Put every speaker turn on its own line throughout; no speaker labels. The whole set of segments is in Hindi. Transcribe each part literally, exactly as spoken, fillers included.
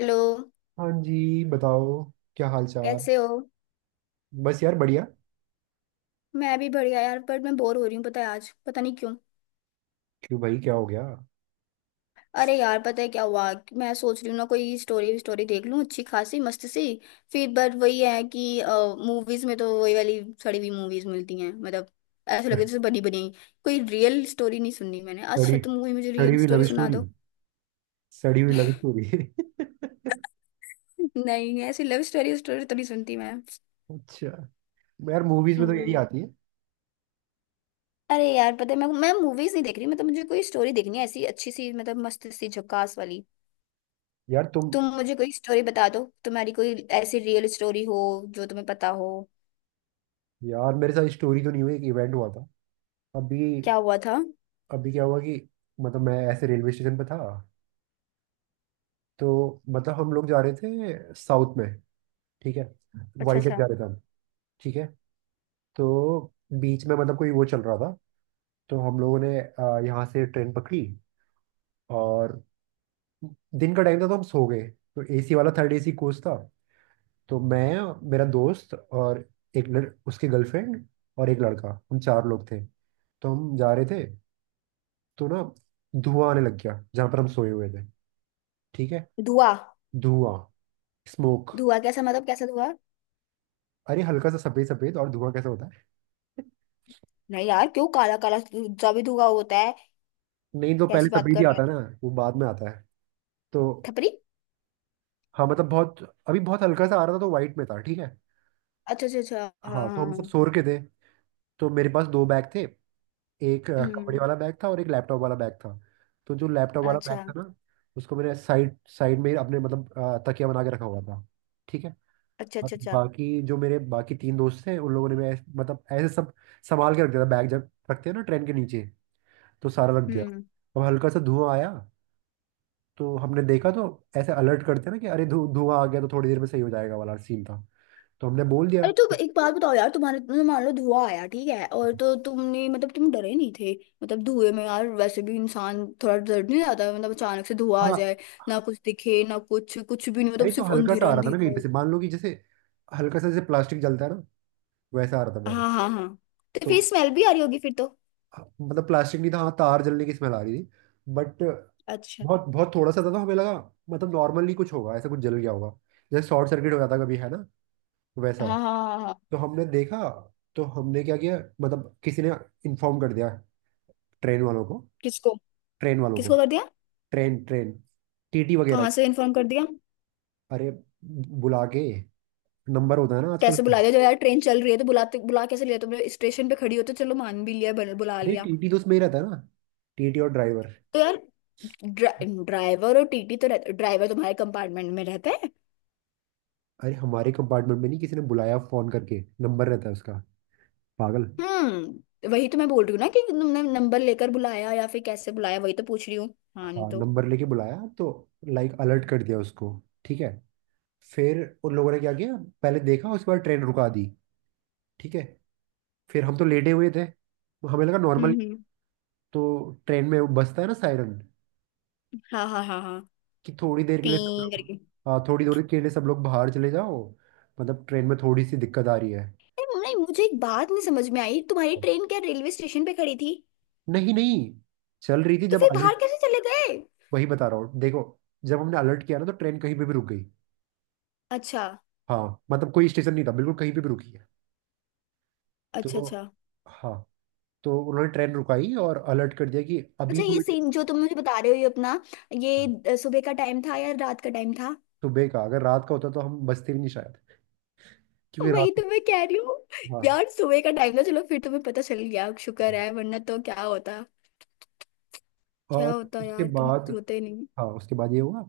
हेलो।
हाँ जी बताओ। क्या हाल चाल।
कैसे हो?
बस यार बढ़िया।
मैं भी बढ़िया यार, पर मैं बोर हो रही हूँ। पता है आज पता नहीं क्यों।
क्यों भाई, क्या हो गया?
अरे यार, पता है क्या हुआ कि मैं सोच रही हूँ ना, कोई स्टोरी स्टोरी देख लूँ, अच्छी खासी मस्त सी। फिर बट वही है कि मूवीज में तो वही वाली सड़ी हुई मूवीज मिलती हैं, मतलब ऐसा लगे जैसे बनी बनी। कोई रियल स्टोरी नहीं सुननी मैंने। अच्छा
सड़ी।
तुम मूवी मुझे
सड़ी
रियल
हुई
स्टोरी
लव
सुना
स्टोरी।
दो।
सड़ी हुई लव स्टोरी
नहीं, ऐसी लव स्टोरी स्टोरी तो नहीं सुनती मैं।
अच्छा, यार मूवीज में तो यही
हम्म।
आती है।
अरे यार, पता है मैं मैं मूवीज नहीं देख रही, मतलब मुझे कोई स्टोरी देखनी है, ऐसी अच्छी सी, मतलब मस्त सी झकास वाली।
यार तुम,
तुम मुझे कोई स्टोरी बता दो, तुम्हारी कोई ऐसी रियल स्टोरी हो जो तुम्हें पता हो।
यार मेरे साथ स्टोरी तो नहीं हुई, एक इवेंट हुआ था अभी।
क्या हुआ था?
अभी क्या हुआ कि, मतलब मैं ऐसे रेलवे स्टेशन पे था। तो मतलब हम लोग जा रहे थे साउथ में। ठीक है।
अच्छा
वाइजैक
अच्छा।
जा रहे थे हम। ठीक है। तो बीच में मतलब कोई वो चल रहा था। तो हम लोगों ने अ, यहाँ से ट्रेन पकड़ी। और दिन का टाइम था तो हम सो गए। तो एसी वाला, थर्ड एसी कोच था। तो मैं, मेरा दोस्त और एक लड़, उसकी गर्लफ्रेंड और एक लड़का, हम चार लोग थे। तो हम जा रहे थे। तो ना, धुआं आने लग गया जहां पर हम सोए हुए थे। ठीक है।
धुआं?
धुआं। स्मोक।
धुआं कैसा, मतलब कैसा धुआं?
अरे हल्का सा सफेद सफेद, और धुआं कैसे होता है?
नहीं यार, क्यों? काला काला जो भी धुआं होता है।
नहीं तो पहले
कैसी बात
सफेद ही
कर रहे
आता है ना। वो बाद में आता है। तो
हो थपरी।
हाँ मतलब बहुत, अभी बहुत हल्का सा आ रहा था तो वाइट में था। ठीक है।
अच्छा अच्छा अच्छा। हाँ
हाँ तो
हाँ
हम
हाँ।
सब सो के थे। तो मेरे पास दो बैग थे। एक अ, कपड़े
हम्म।
वाला बैग था और एक लैपटॉप वाला बैग था। तो जो लैपटॉप वाला बैग
अच्छा
था ना, उसको मैंने साइड साइड में अपने मतलब अ, तकिया बना के रखा हुआ था। ठीक है।
अच्छा
और
अच्छा। अच्छा।
बाकी जो मेरे बाकी तीन दोस्त थे उन लोगों ने, मैं मतलब ऐसे सब संभाल के रख दिया था बैग, जब रखते हैं ना ट्रेन के नीचे, तो सारा रख दिया।
हम्म।
अब हल्का सा धुआं आया। तो हमने देखा, तो ऐसे अलर्ट करते हैं ना कि अरे धु धुआं आ गया, तो थोड़ी देर में सही हो जाएगा वाला सीन था। तो हमने बोल दिया।
अरे तो एक बात बताओ यार, तुम्हारे तुमने मान लो धुआं आया, ठीक है? और तो तुमने, मतलब तुम डरे नहीं थे? मतलब धुएं में यार वैसे भी इंसान थोड़ा डर नहीं जाता, मतलब अचानक से धुआं आ
हाँ।
जाए, ना कुछ दिखे ना कुछ, कुछ भी नहीं, मतलब
अरे तो
सिर्फ
हल्का सा
अंधेरा
आ रहा था ना
अंधेरा
कहीं पे
हो।
से, मान लो कि जैसे हल्का सा, जैसे प्लास्टिक जलता है ना वैसा आ रहा था मैंने।
हाँ हाँ हाँ। तो फिर
तो
स्मेल भी आ रही होगी फिर तो।
हाँ, मतलब प्लास्टिक नहीं था, हाँ तार जलने की स्मेल आ रही थी। बट
अच्छा।
बहुत बहुत थोड़ा सा था तो हमें लगा मतलब नॉर्मली कुछ होगा, ऐसा कुछ जल गया होगा, जैसे शॉर्ट सर्किट हो जाता कभी है ना, वैसा।
हाँ हाँ हाँ हाँ।
तो हमने देखा। तो हमने क्या किया, मतलब किसी ने इन्फॉर्म कर दिया ट्रेन वालों को।
किसको?
ट्रेन वालों को।
किसको कर दिया?
ट्रेन ट्रेन टीटी वगैरह
कहाँ
को।
से इन्फॉर्म कर दिया?
अरे बुला के, नंबर होता है ना आजकल।
कैसे बुला लिया? जब यार ट्रेन चल रही है तो बुलाते बुला कैसे लिया तुमने? स्टेशन पे खड़ी हो तो चलो मान भी लिया, बन- बुला
अरे
लिया।
टीटी तो उसमें ही रहता है ना, टीटी और ड्राइवर।
तो यार, ड्रा, ड्राइवर और टीटी तो रहते, ड्राइवर तुम्हारे कंपार्टमेंट में रहते हैं।
अरे हमारे कंपार्टमेंट में नहीं, किसी ने बुलाया फोन करके, नंबर रहता है उसका। पागल।
हम्म वही तो मैं बोल रही हूँ ना कि तुमने नंबर लेकर बुलाया या फिर कैसे बुलाया, वही तो पूछ रही हूँ। हाँ नहीं
हाँ
तो।
नंबर लेके बुलाया तो, लाइक अलर्ट कर दिया उसको। ठीक है। फिर उन लोगों ने क्या किया, पहले देखा, उसके बाद ट्रेन रुका दी। ठीक है। फिर हम तो लेटे हुए थे, हमें लगा नॉर्मल।
हम्म हम्म।
तो ट्रेन में वो बजता है ना, सायरन,
हाँ हाँ हाँ हाँ।
कि थोड़ी देर के
पी
लिए सब लोग,
करके।
हाँ थोड़ी देर के लिए सब लोग बाहर चले जाओ, मतलब ट्रेन में थोड़ी सी दिक्कत आ रही है।
नहीं नहीं, मुझे एक बात नहीं समझ में आई, तुम्हारी ट्रेन क्या रेलवे स्टेशन पे खड़ी थी?
नहीं नहीं, चल रही थी
तो
जब
फिर बाहर
अलर्ट।
कैसे चले गए?
वही बता रहा हूँ देखो, जब हमने अलर्ट किया ना तो ट्रेन कहीं पे भी रुक गई।
अच्छा
हाँ मतलब कोई स्टेशन नहीं था बिल्कुल, कहीं पे भी रुकी है।
अच्छा
तो
अच्छा।
हाँ, तो उन्होंने ट्रेन रुकाई और अलर्ट कर दिया कि
अच्छा,
अभी
ये
थोड़ी देर।
सीन जो तुम मुझे बता रहे हो, ये अपना ये, अ, सुबह का टाइम था या रात का टाइम था?
सुबह का, अगर रात का होता तो हम बचते भी नहीं शायद, क्योंकि
वही
रात।
तो मैं कह रही हूँ।
हाँ हाँ।
यार सुबह का टाइम था, चलो फिर तुम्हें पता चल गया, शुक्र
हाँ।
है, वरना तो क्या होता। क्या
और
होता
उसके
यार, तुम
बाद,
आज होते ही नहीं।
हाँ उसके बाद ये हुआ।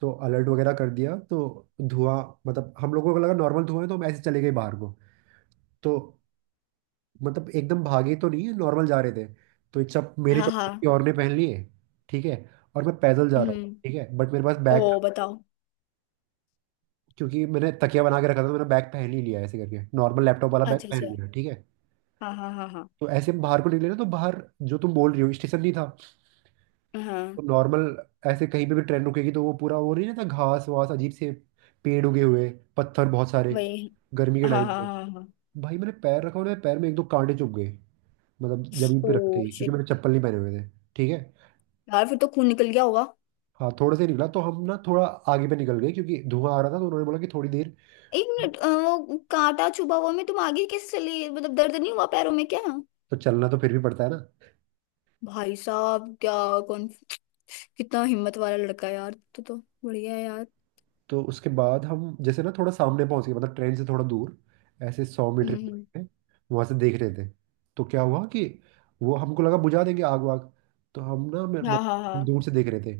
तो अलर्ट वगैरह कर दिया तो धुआं, मतलब हम लोगों को लगा नॉर्मल धुआं है तो हम ऐसे चले गए बाहर को। तो मतलब एकदम भागे तो नहीं है, नॉर्मल जा रहे थे। तो ये चप मेरे
हाँ
चप्पल किसी
हाँ।
और ने पहन लिए। ठीक है। और मैं पैदल जा रहा
हम्म।
हूँ, ठीक है, बट मेरे पास बैग था
ओ बताओ।
क्योंकि मैंने तकिया बना के रखा था। तो मैंने बैग पहन ही लिया ऐसे करके, नॉर्मल लैपटॉप वाला बैग
अच्छा
पहन
अच्छा।
लिया। ठीक है।
हाँ हाँ हाँ
तो ऐसे हम बाहर को निकले ना, तो बाहर, जो तुम बोल रही हो स्टेशन नहीं था।
हाँ हाँ।
तो नॉर्मल ऐसे कहीं पे भी ट्रेन रुकेगी तो वो पूरा वो नहीं रहता, घास वास अजीब से, पेड़ उगे हुए, पत्थर बहुत सारे,
वही।
गर्मी के
हाँ
टाइम
हाँ
पे।
हाँ हाँ।
भाई मैंने पैर रखा और मेरे पैर में एक दो कांटे चुभ गए, मतलब जमीन
ओ
पे रखते ही, क्योंकि मैंने
शिट।
चप्पल नहीं पहने हुए थे। ठीक है।
यार, फिर तो खून निकल गया होगा।
हाँ थोड़े से निकला तो हम ना थोड़ा आगे पे निकल गए, क्योंकि धुआं आ रहा था तो उन्होंने बोला कि थोड़ी देर।
एक मिनट, अ, वो कांटा चुभा हुआ में तुम आगे कैसे चली, मतलब दर्द नहीं हुआ पैरों में क्या?
तो चलना तो फिर भी पड़ता है ना।
भाई साहब क्या। कौन। कितना हिम्मत वाला लड़का है यार, तो तो। बढ़िया है यार।
तो उसके बाद हम जैसे ना थोड़ा सामने पहुंच गए, मतलब ट्रेन से थोड़ा दूर, ऐसे सौ मीटर
हम्म
की
हम्म।
दूरी पे। वहां से देख रहे थे। तो क्या हुआ कि वो, हमको लगा बुझा देंगे आग वाग। तो हम ना, मैं-
हाँ हाँ
मतलब
हाँ।
दूर से देख रहे थे।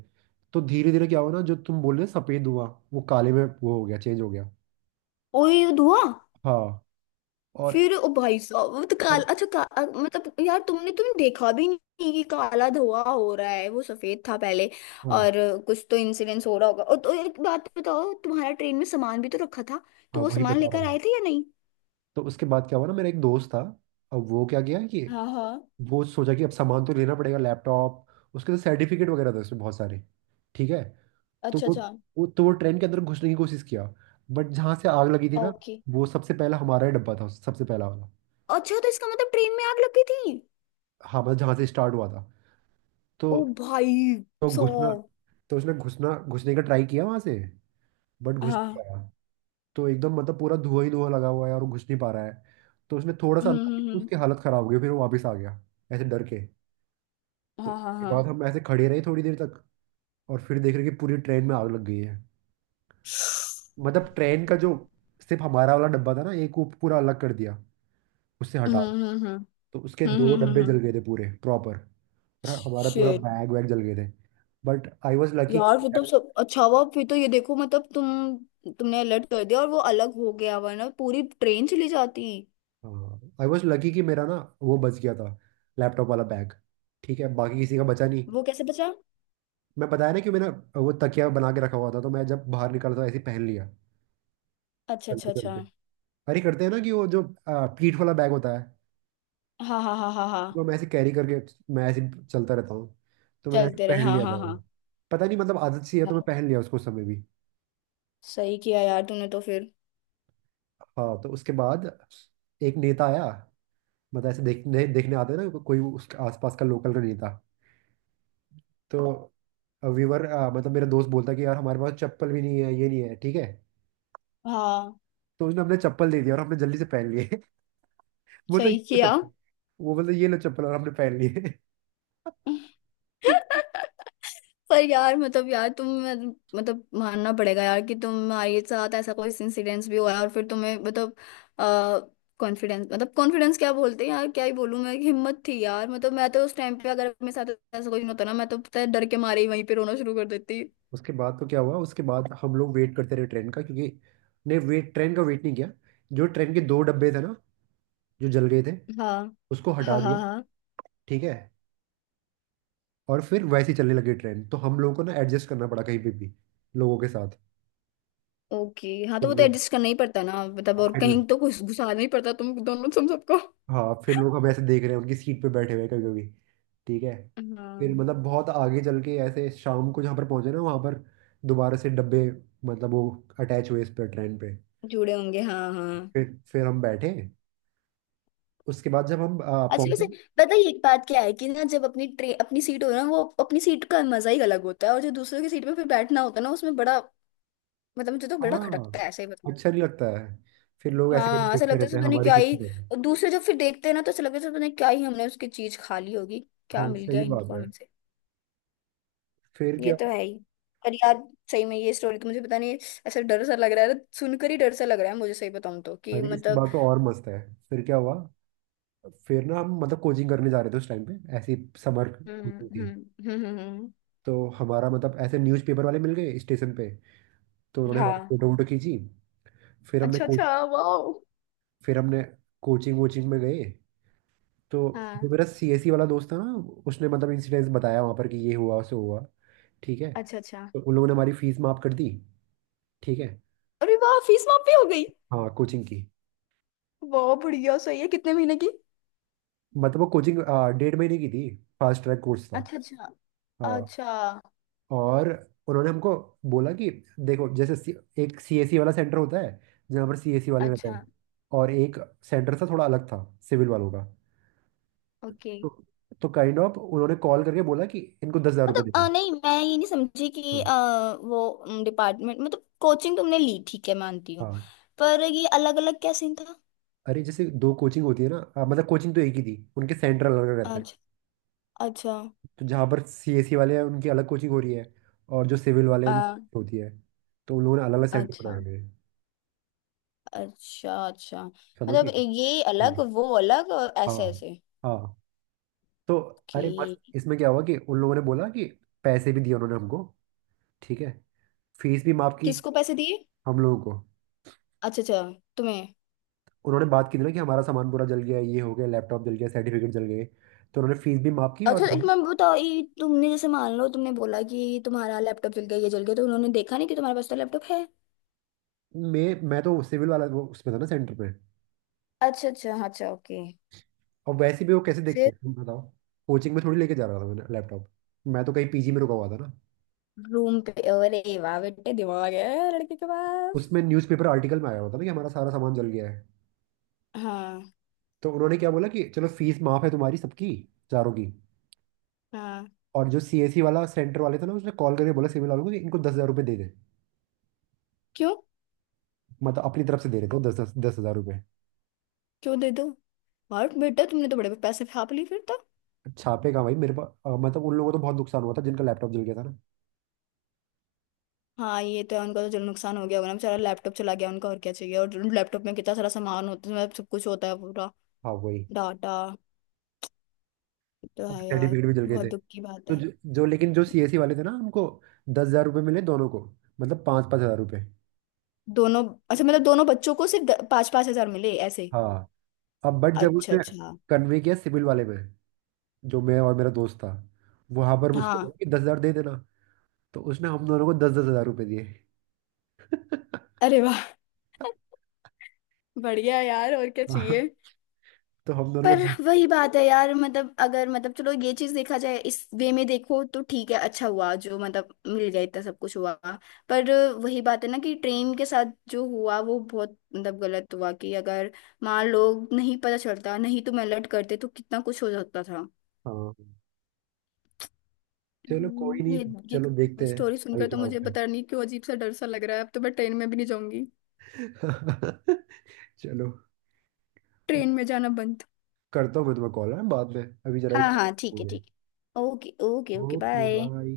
तो धीरे धीरे क्या हुआ ना, जो तुम बोल रहे हो, सफेद हुआ वो काले में, वो हो गया, चेंज हो गया।
ओए धुआ।
हाँ। और
फिर ओ भाई साहब, वो तो काला,
अब,
अच्छा का, अ, मतलब यार तुमने तुमने देखा भी नहीं कि काला धुआं हो रहा है, वो सफेद था पहले।
हाँ।
और अ, कुछ तो इंसिडेंस हो रहा होगा, और तो एक बात बताओ, तुम्हारा ट्रेन में सामान भी तो रखा था?
हाँ
तो वो
वही
सामान
बता रहा
लेकर
हूँ।
आए थे या नहीं?
तो उसके बाद क्या हुआ ना, मेरा एक दोस्त था। अब वो क्या किया कि
हाँ हाँ।
वो सोचा कि अब सामान तो लेना पड़ेगा, लैपटॉप, उसके तो सर्टिफिकेट वगैरह था उसमें बहुत सारे। ठीक है। तो
अच्छा
वो
अच्छा।
वो तो वो ट्रेन के अंदर घुसने की कोशिश किया, बट जहाँ से आग लगी थी ना,
ओके।
वो सबसे पहला हमारा ही डब्बा था, सबसे पहला वाला।
अच्छा तो इसका मतलब ट्रेन में आग लगी थी?
हाँ मतलब जहाँ से स्टार्ट हुआ था। तो
ओ भाई
तो घुसना
साहब।
तो उसने घुसना घुसने का ट्राई किया वहाँ से, बट घुस नहीं
हाँ।
पाया। तो एकदम मतलब पूरा धुआं ही धुआं लगा हुआ है और वो घुस नहीं पा रहा है। तो उसने थोड़ा सा
हम्म
अंदर
हम्म
देखा,
हम्म।
उसकी हालत खराब हो गई, फिर वो वापस आ गया, ऐसे डर के। तो
हाँ हाँ
उसके
हाँ।
बाद हम ऐसे खड़े रहे थोड़ी देर तक, और फिर देख रहे कि पूरी ट्रेन में आग लग गई है। मतलब ट्रेन का जो, सिर्फ हमारा वाला डब्बा था ना एक, वो पूरा अलग कर दिया, उससे हटा।
हम्म हम्म
तो उसके
हम्म
दो
हम्म
डब्बे
हम्म।
जल गए थे पूरे प्रॉपर, और हमारा पूरा
शिट।
बैग वैग जल गए थे। But I was lucky.
यार, फिर तो सब अच्छा हुआ फिर तो, ये देखो मतलब तुम, तुमने अलर्ट कर दिया और वो अलग हो गया, वरना पूरी ट्रेन चली जाती।
आई वॉज लकी कि मेरा ना, वो बच गया था लैपटॉप वाला बैग। ठीक है, बाकी किसी का बचा नहीं।
वो कैसे बचा?
मैं बताया ना कि मैंने वो तकिया बना के रखा हुआ था, तो मैं जब बाहर निकला था ऐसे ही पहन लिया,
अच्छा अच्छा
चलते
अच्छा।
चलते। अरे करते हैं ना कि वो जो अ, पीठ वाला बैग होता है,
हाँ हाँ हाँ हाँ हाँ।
वो मैं ऐसे कैरी करके, मैं ऐसे ही चलता रहता हूँ। तो मैंने ऐसे
चलते रहे,
पहन
हाँ
लिया
हाँ
था वो।
हाँ।
पता नहीं मतलब आदत सी है, तो मैं
हाँ।
पहन लिया उसको उस समय भी।
सही किया यार तूने तो फिर।
हाँ तो उसके बाद एक नेता आया, मतलब ऐसे देखने देखने आते हैं ना कोई, उसके आसपास का लोकल का नहीं था। तो व्यूवर, मतलब मेरा दोस्त बोलता कि यार हमारे पास चप्पल भी नहीं है, ये नहीं है। ठीक है।
हाँ,
तो उसने, हमने चप्पल दे दिया और हमने जल्दी से पहन लिए बोलता ये
सही
लो
किया।
चप्पल। वो बोलता ये लो चप्पल, और हमने पहन लिए
पर यार, मतलब यार तुम, मतलब मानना पड़ेगा यार कि तुम्हारे साथ ऐसा कोई इंसिडेंस भी हुआ है, और फिर तुम्हें मतलब, कॉन्फिडेंस, मतलब कॉन्फिडेंस क्या बोलते हैं यार, क्या ही बोलूं मैं, हिम्मत थी यार, मतलब मैं तो उस टाइम पे अगर मेरे साथ ऐसा कोई होता ना, मैं तो पता है डर के मारे ही वहीं पे रोना शुरू कर देती।
उसके बाद तो क्या हुआ, उसके बाद हम लोग वेट करते रहे ट्रेन का क्योंकि, नहीं वेट, ट्रेन का वेट नहीं किया। जो ट्रेन के दो डब्बे थे ना, जो जल गए थे,
हाँ
उसको हटा
हाँ
दिया।
हाँ हाँ।
ठीक है। और फिर वैसे ही चलने लगी ट्रेन, तो हम लोगों को ना एडजस्ट करना पड़ा कहीं पे भी, लोगों के साथ।
ओके हाँ,
तो
तो वो तो
लो-
एडजस्ट करना ही पड़ता ना, मतलब
और
और
फिर,
कहीं तो कुछ घुसाना ही पड़ता तुम दोनों तुम सबको।
हाँ फिर लोग, हम ऐसे देख रहे हैं उनकी सीट पे बैठे हुए कभी कभी। ठीक है। फिर
हाँ
मतलब बहुत आगे चल के, ऐसे शाम को जहाँ पर पहुंचे ना, वहाँ पर दोबारा से डब्बे, मतलब वो अटैच हुए इस पर, ट्रेन पे।
जुड़े होंगे, हाँ हाँ।
फिर फिर हम बैठे। उसके बाद जब हम आ,
अच्छा
पहुंचे।
वैसे पता है एक बात क्या है कि ना, जब अपनी ट्रे अपनी सीट हो ना, वो अपनी सीट का मजा ही अलग होता है, और जो दूसरों की सीट पे फिर बैठना होता है ना, उसमें बड़ा, मतलब मुझे तो बड़ा
हाँ,
खटकता है ऐसे ही, बताऊं तो।
अच्छा नहीं लगता है, फिर लोग ऐसे करके
हाँ, ऐसा
देखते
लगता है
रहते
जैसे
हैं
पता नहीं
हमारी
क्या
सीट
ही।
पे।
और दूसरे जब फिर देखते हैं ना, तो ऐसा लगता है जैसे पता नहीं क्या ही हमने उसकी चीज खा ली होगी। क्या
हाँ
मिल गया
सही बात
इनको
है।
हमसे।
फिर
ये
क्या
तो
हुआ?
है ही। पर यार, सही में ये स्टोरी तो मुझे पता नहीं, ऐसा डर सा लग रहा है, सुनकर ही डर सा लग रहा है मुझे, सही बताऊं तो, कि
अरे इसके
मतलब।
बाद तो और मस्त है। फिर क्या हुआ, फिर ना हम मतलब कोचिंग करने जा रहे थे उस टाइम पे, ऐसी समर
हम्म
कोचिंग
हम्म
थी।
हम्म हम्म, हम्म।
तो हमारा मतलब ऐसे न्यूज़पेपर वाले मिल गए स्टेशन पे, तो उन्होंने हमारी
हाँ।
फोटो वोटो खींची। फिर हमने
अच्छा
को,
अच्छा, वाह।
फिर हमने कोचिंग वोचिंग में गए। तो
हाँ।
जो मेरा सीएससी वाला दोस्त था ना, उसने मतलब इंसिडेंस बताया वहाँ पर कि ये हुआ सो हुआ। ठीक है।
अच्छा अच्छा।
तो उन लोगों ने हमारी फीस माफ कर दी। ठीक है।
अरे वाह, फीस माफी हो गई।
हाँ कोचिंग की।
वाह बढ़िया, सही है, कितने महीने की?
मतलब वो कोचिंग डेढ़ महीने की थी, फास्ट ट्रैक कोर्स था।
अच्छा अच्छा
हाँ।
अच्छा
और उन्होंने हमको बोला कि देखो, जैसे सी, एक सीएसी वाला सेंटर होता है जहाँ पर सीएसी वाले रहते
अच्छा,
हैं, और एक सेंटर था थोड़ा अलग, था सिविल वालों का।
ओके।
तो तो काइंड ऑफ उन्होंने कॉल करके बोला कि इनको दस हजार रुपये
मतलब अ,
देंगे।
नहीं, मैं ये नहीं समझी कि
हाँ।
अ, वो डिपार्टमेंट, मतलब कोचिंग तुमने ली ठीक है मानती हूँ,
हाँ
पर ये अलग अलग क्या सीन था?
अरे जैसे दो कोचिंग होती है ना, हाँ, मतलब कोचिंग तो एक ही थी, उनके सेंटर अलग अलग रहते हैं।
अच्छा अच्छा।
तो जहाँ पर सीएसी वाले हैं उनकी अलग कोचिंग हो रही है, और जो सिविल वाले हैं उनकी
आ,
होती है। तो उन लोगों ने अलग अलग सेंटर बनाए
अच्छा
हुए हैं।
अच्छा अच्छा,
समझ गए।
मतलब ये
हाँ
अलग वो अलग और ऐसे
हाँ
ऐसे।
हाँ। तो अरे मस्त,
कि
इसमें क्या हुआ कि उन लोगों ने बोला कि पैसे भी दिए उन्होंने हमको। ठीक है। फीस भी माफ की।
किसको पैसे दिए?
हम लोगों को।
अच्छा अच्छा। तुम्हें?
उन्होंने बात की थी ना कि हमारा सामान पूरा जल गया, ये हो गया, लैपटॉप जल गया, सर्टिफिकेट जल गए। तो उन्होंने फीस भी माफ की और,
अच्छा एक मैं बताओ, ये तुमने जैसे मान लो तुमने बोला कि तुम्हारा लैपटॉप जल गया, ये जल गया, तो उन्होंने देखा नहीं कि तुम्हारे पास तो लैपटॉप है?
मैं मैं तो सिविल वाला वो उसमें था ना सेंटर पे।
अच्छा अच्छा अच्छा, ओके।
और वैसे भी वो कैसे देखते
फिर?
हैं, तुम बताओ। कोचिंग में थोड़ी लेके जा रहा था मैंने लैपटॉप, मैं तो कहीं पीजी में रुका हुआ था ना।
रूम पे? अरे वाह बेटे, दिमाग है लड़के के पास।
उसमें न्यूज़पेपर आर्टिकल में आया हुआ था ना कि हमारा सारा सामान जल गया है।
हाँ
तो उन्होंने क्या बोला कि चलो फीस माफ है तुम्हारी सबकी, चारों की।
हाँ।
और जो सीएससी वाला, सेंटर वाले थे ना, उसने कॉल करके बोला सिविल वालों को कि इनको दस हजार रुपये दे दे।
क्यों?
मतलब अपनी तरफ से दे रहे थे वो, दस दस दस हजार रुपये।
क्यों दे दो? और बेटा तुमने तो बड़े पैसे फाप लिए फिर तो।
छापे का भाई मेरे पास, अ, मतलब उन लोगों को तो बहुत नुकसान हुआ था जिनका लैपटॉप जल गया था ना।
हाँ, ये तो है, उनका तो जो नुकसान हो गया होगा ना, बेचारा लैपटॉप चला गया उनका, और क्या चाहिए, और लैपटॉप में कितना सारा सामान होता है, उसमें सब कुछ होता है पूरा
हाँ वही।
डाटा, तो
और
है यार।
सर्टिफिकेट भी जल गए
बहुत
थे।
दुख की बात
तो
है।
जो, जो लेकिन जो सीएससी वाले थे ना, हमको दस हजार रुपये मिले दोनों को, मतलब पाँच पाँच हजार रुपये।
दोनों? अच्छा मतलब दोनों बच्चों को सिर्फ पांच पांच हजार मिले ऐसे?
हाँ। अब बट जब
अच्छा
उसने
अच्छा।
कन्वे किया सिविल वाले में, जो मैं और मेरा दोस्त था, वहां पर उसने
हाँ।
बोला कि दस हजार दे देना। तो उसने हम दोनों को दस दस हजार रुपये दिए
अरे वाह। बढ़िया यार, और क्या चाहिए।
हाँ, तो हम दोनों को
पर
दस-।
वही बात है यार, मतलब अगर, मतलब चलो ये चीज देखा जाए इस वे में, देखो तो ठीक है, अच्छा हुआ जो मतलब मिल गया इतना सब कुछ हुआ। पर वही बात है ना कि ट्रेन के साथ जो हुआ वो बहुत मतलब गलत हुआ, कि अगर मान लो नहीं पता चलता, नहीं तो मैं अलर्ट करते तो कितना कुछ हो सकता था।
हाँ चलो कोई
हम्म। ये
नहीं, चलो देखते
ये
हैं
स्टोरी
अभी
सुनकर तो
क्या
मुझे
होता है।
पता नहीं क्यों अजीब सा डर सा लग रहा है, अब तो मैं ट्रेन में भी नहीं जाऊंगी।
चलो,
ट्रेन में जाना बंद।
करता हूँ मैं तुम्हें कॉल, है बाद में, अभी जरा एक,
हाँ हाँ, ठीक
हो
है
गए।
ठीक है, okay okay okay,
okay
bye.
Bye.